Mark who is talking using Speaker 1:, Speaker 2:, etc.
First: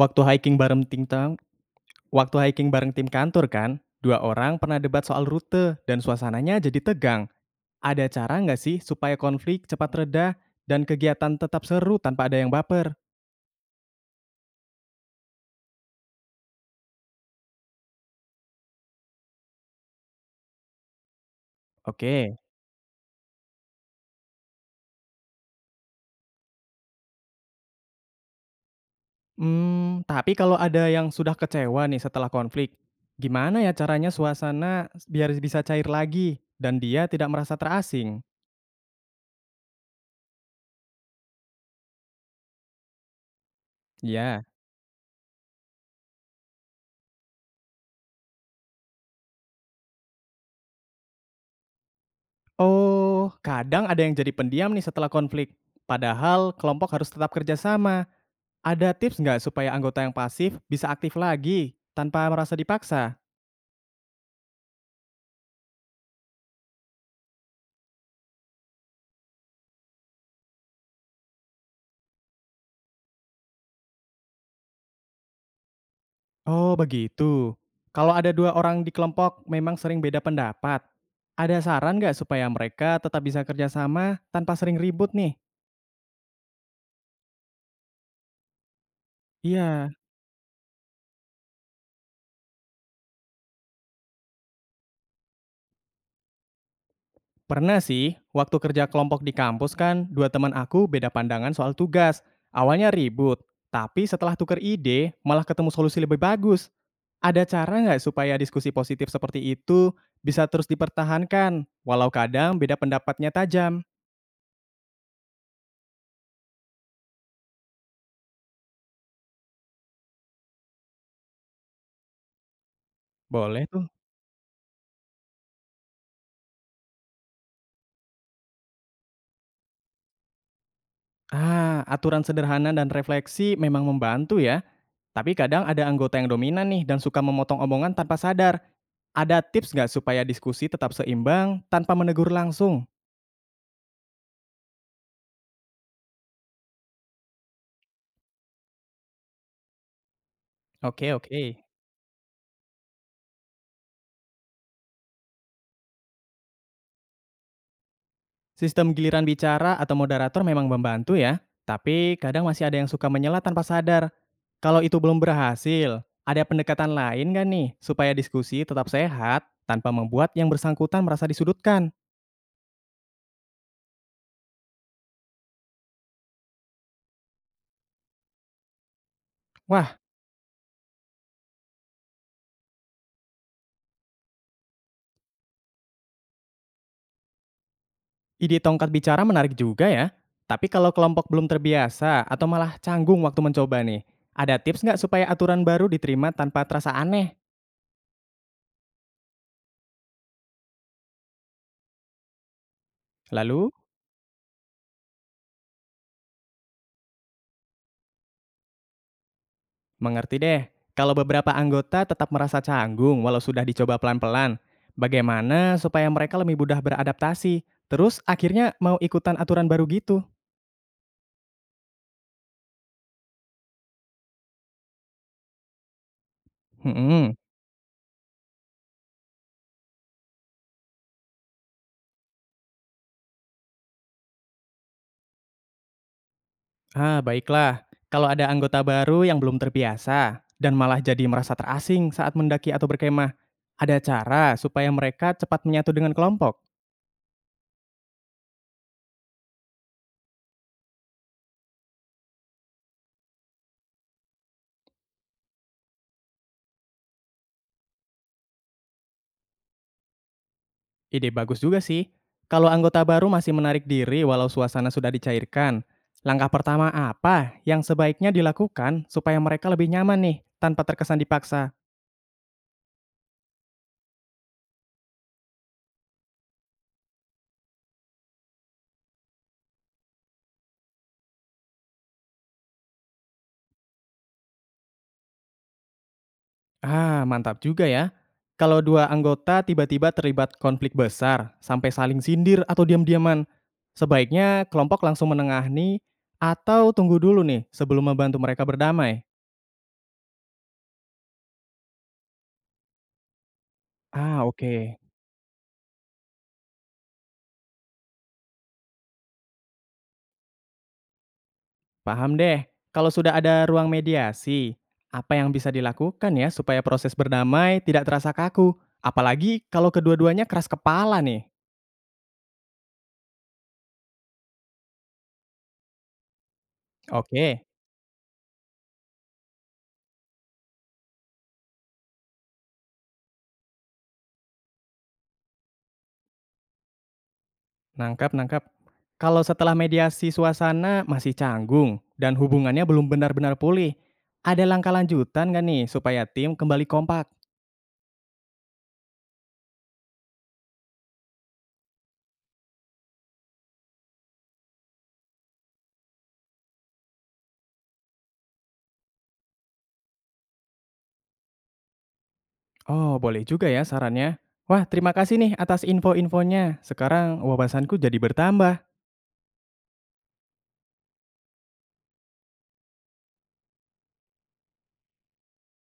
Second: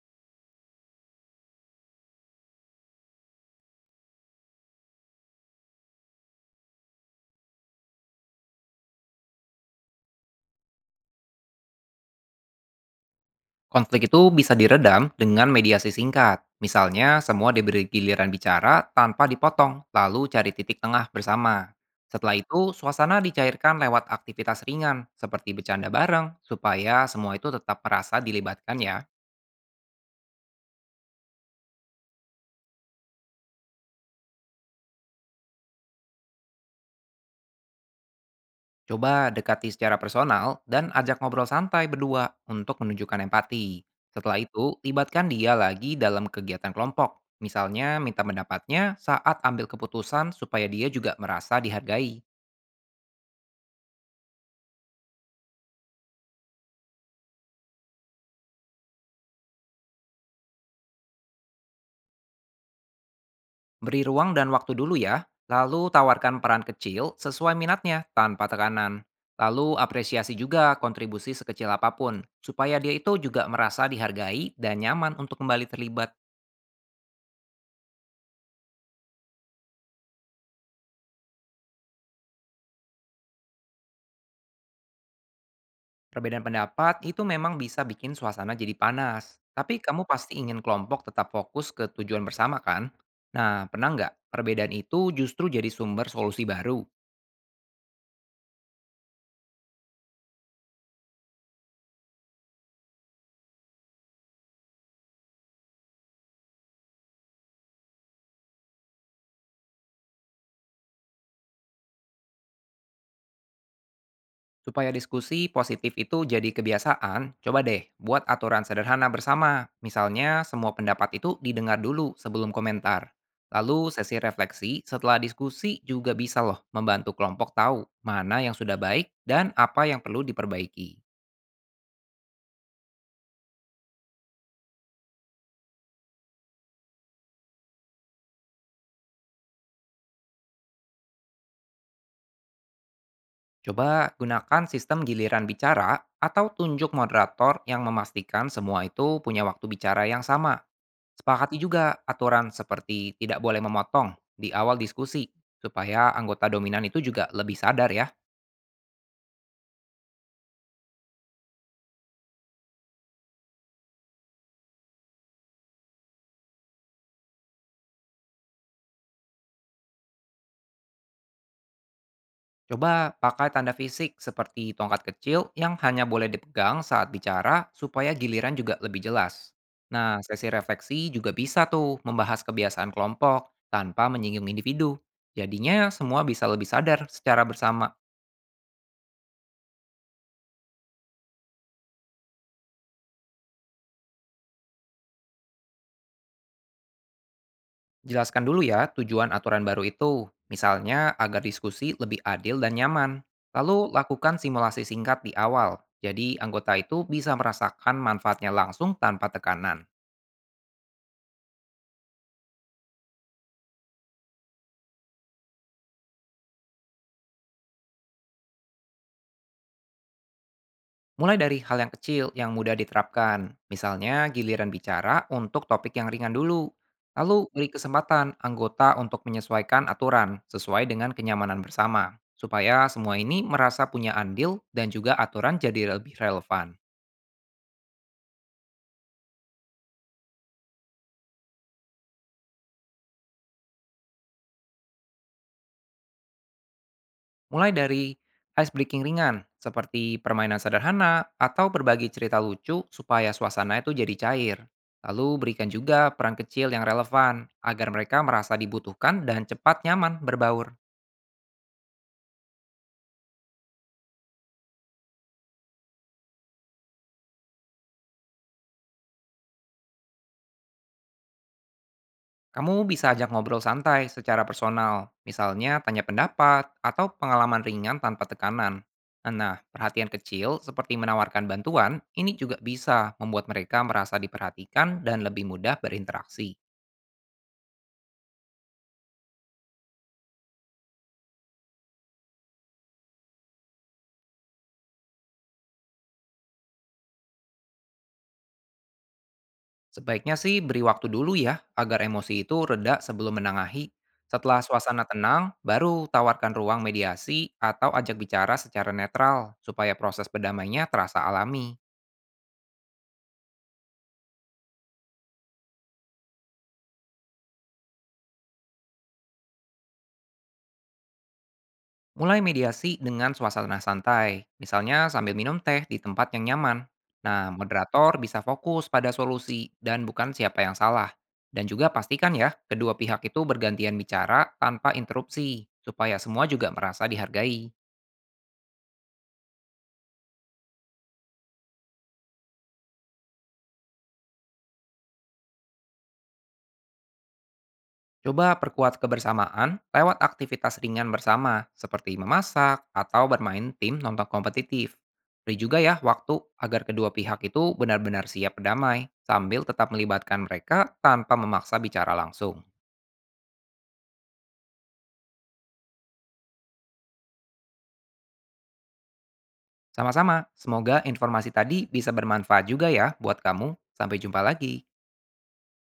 Speaker 1: Waktu hiking bareng tim tang Waktu hiking bareng tim kantor kan, dua orang pernah debat soal rute dan suasananya jadi tegang. Ada cara nggak sih supaya konflik cepat reda dan kegiatan tetap seru tanpa ada yang baper?
Speaker 2: Konflik itu bisa diredam dengan mediasi singkat. Misalnya, semua diberi giliran bicara tanpa dipotong, lalu cari titik tengah bersama. Setelah
Speaker 1: Oke.
Speaker 2: itu, suasana dicairkan lewat aktivitas ringan, seperti bercanda bareng, supaya semua itu tetap merasa dilibatkan ya.
Speaker 1: Hmm, tapi kalau ada yang sudah kecewa nih setelah konflik, gimana ya caranya suasana biar bisa cair lagi dan dia tidak merasa terasing?
Speaker 2: Coba dekati secara personal dan ajak ngobrol santai berdua untuk menunjukkan empati. Setelah
Speaker 1: Ya.
Speaker 2: itu, libatkan dia lagi dalam kegiatan kelompok. Misalnya, minta pendapatnya saat ambil keputusan supaya dia juga merasa dihargai.
Speaker 1: Oh, kadang ada yang jadi pendiam nih setelah konflik. Padahal kelompok harus tetap kerjasama. Ada tips nggak supaya anggota yang pasif bisa aktif lagi tanpa merasa dipaksa?
Speaker 2: Beri ruang dan waktu dulu ya, lalu tawarkan peran kecil sesuai minatnya tanpa tekanan. Lalu apresiasi juga kontribusi sekecil apapun, supaya dia itu juga merasa dihargai dan nyaman untuk kembali terlibat.
Speaker 1: Oh, begitu. Kalau ada dua orang di kelompok memang sering beda pendapat. Ada saran nggak supaya mereka tetap bisa kerjasama tanpa sering ribut nih?
Speaker 2: Perbedaan pendapat itu memang bisa bikin suasana jadi panas. Tapi
Speaker 1: Iya.
Speaker 2: kamu pasti ingin kelompok tetap fokus ke tujuan bersama kan? Nah, pernah nggak perbedaan itu justru jadi sumber solusi baru?
Speaker 1: Pernah sih, waktu kerja kelompok di kampus kan, dua teman aku beda pandangan soal tugas. Awalnya ribut, tapi setelah tuker ide, malah ketemu solusi lebih bagus. Ada cara nggak supaya diskusi positif seperti itu bisa terus dipertahankan, walau kadang beda pendapatnya tajam?
Speaker 2: Supaya diskusi positif itu jadi kebiasaan, coba deh buat aturan sederhana bersama. Misalnya, semua pendapat itu didengar dulu sebelum komentar.
Speaker 1: Boleh
Speaker 2: Lalu
Speaker 1: tuh.
Speaker 2: sesi refleksi setelah diskusi juga bisa loh membantu kelompok tahu mana yang sudah baik dan apa yang perlu diperbaiki.
Speaker 1: Ah, aturan sederhana dan refleksi memang membantu ya. Tapi kadang ada anggota yang dominan nih dan suka memotong omongan tanpa sadar. Ada tips nggak supaya diskusi tetap seimbang tanpa menegur langsung?
Speaker 2: Coba gunakan sistem giliran bicara atau tunjuk moderator yang memastikan semua itu punya waktu bicara yang sama.
Speaker 1: Oke, oke.
Speaker 2: Sepakati juga aturan seperti tidak boleh memotong di awal diskusi, supaya anggota dominan itu juga lebih sadar ya.
Speaker 1: Sistem giliran bicara atau moderator memang membantu ya, tapi kadang masih ada yang suka menyela tanpa sadar. Kalau itu belum berhasil, ada pendekatan lain nggak nih supaya diskusi tetap sehat tanpa membuat yang bersangkutan merasa disudutkan?
Speaker 2: Coba pakai tanda fisik seperti tongkat kecil yang hanya boleh dipegang saat bicara supaya giliran juga lebih jelas.
Speaker 1: Wah,
Speaker 2: Nah, sesi refleksi juga bisa tuh membahas kebiasaan kelompok tanpa menyinggung individu. Jadinya semua bisa lebih sadar secara bersama.
Speaker 1: ide tongkat bicara menarik juga ya. Tapi kalau kelompok belum terbiasa atau malah canggung waktu mencoba nih, ada tips nggak supaya aturan baru diterima tanpa terasa aneh?
Speaker 2: Jelaskan dulu ya tujuan aturan baru itu, misalnya agar diskusi lebih adil dan nyaman.
Speaker 1: Lalu.
Speaker 2: Lalu lakukan simulasi singkat di awal, jadi anggota itu bisa merasakan manfaatnya langsung tanpa tekanan.
Speaker 1: Mengerti deh. Kalau beberapa anggota tetap merasa canggung walau sudah dicoba pelan-pelan, bagaimana supaya mereka lebih mudah beradaptasi? Terus akhirnya mau ikutan aturan baru gitu?
Speaker 2: Mulai dari hal yang kecil yang mudah diterapkan, misalnya giliran bicara untuk topik yang ringan dulu.
Speaker 1: Hmm,
Speaker 2: Lalu beri kesempatan anggota untuk menyesuaikan aturan sesuai dengan kenyamanan bersama, supaya semua ini merasa punya andil dan juga aturan jadi lebih relevan.
Speaker 1: ah baiklah. Kalau ada anggota baru yang belum terbiasa dan malah jadi merasa terasing saat mendaki atau berkemah, ada cara supaya mereka cepat menyatu dengan kelompok?
Speaker 2: Mulai dari ice breaking ringan, seperti permainan sederhana atau berbagi cerita lucu supaya suasana itu jadi cair. Lalu berikan juga peran kecil yang relevan agar mereka merasa dibutuhkan dan cepat nyaman berbaur.
Speaker 1: Ide bagus juga sih. Kalau anggota baru masih menarik diri walau suasana sudah dicairkan, langkah pertama apa yang sebaiknya dilakukan supaya mereka lebih nyaman nih tanpa terkesan dipaksa?
Speaker 2: Kamu bisa ajak ngobrol santai secara personal, misalnya tanya pendapat atau pengalaman ringan tanpa tekanan. Nah, perhatian kecil seperti menawarkan bantuan ini juga bisa membuat mereka merasa diperhatikan dan lebih mudah berinteraksi.
Speaker 1: Ah, mantap juga ya. Kalau dua anggota tiba-tiba terlibat konflik besar sampai saling sindir atau diam-diaman, sebaiknya kelompok langsung menengahi atau tunggu dulu nih sebelum membantu mereka berdamai.
Speaker 2: Sebaiknya sih beri waktu dulu ya, agar emosi itu reda sebelum menengahi.
Speaker 1: Ah,
Speaker 2: Setelah
Speaker 1: oke.
Speaker 2: suasana tenang, baru tawarkan ruang mediasi atau ajak bicara secara netral, supaya proses berdamainya terasa alami.
Speaker 1: Paham deh. Kalau sudah ada ruang mediasi, apa yang bisa dilakukan ya supaya proses berdamai tidak terasa kaku? Apalagi kalau kedua-duanya keras kepala nih.
Speaker 2: Mulai mediasi dengan suasana santai, misalnya sambil minum teh di tempat yang nyaman. Nah,
Speaker 1: Oke,
Speaker 2: moderator bisa fokus pada solusi dan bukan siapa yang salah. Dan juga pastikan ya, kedua pihak itu bergantian bicara tanpa interupsi, supaya semua juga merasa dihargai.
Speaker 1: nangkap, nangkap. Kalau setelah mediasi suasana masih canggung dan hubungannya belum benar-benar pulih, ada langkah lanjutan nggak nih supaya tim kembali kompak?
Speaker 2: Coba perkuat kebersamaan lewat aktivitas ringan bersama, seperti memasak atau bermain tim nonton kompetitif. Beri juga ya waktu agar kedua pihak itu benar-benar siap berdamai, sambil tetap melibatkan mereka tanpa memaksa bicara langsung.
Speaker 1: Oh, boleh juga ya sarannya. Wah, terima kasih nih atas info-infonya. Sekarang wawasanku jadi bertambah.
Speaker 2: Sama-sama, semoga informasi tadi bisa bermanfaat juga ya buat kamu. Sampai jumpa lagi.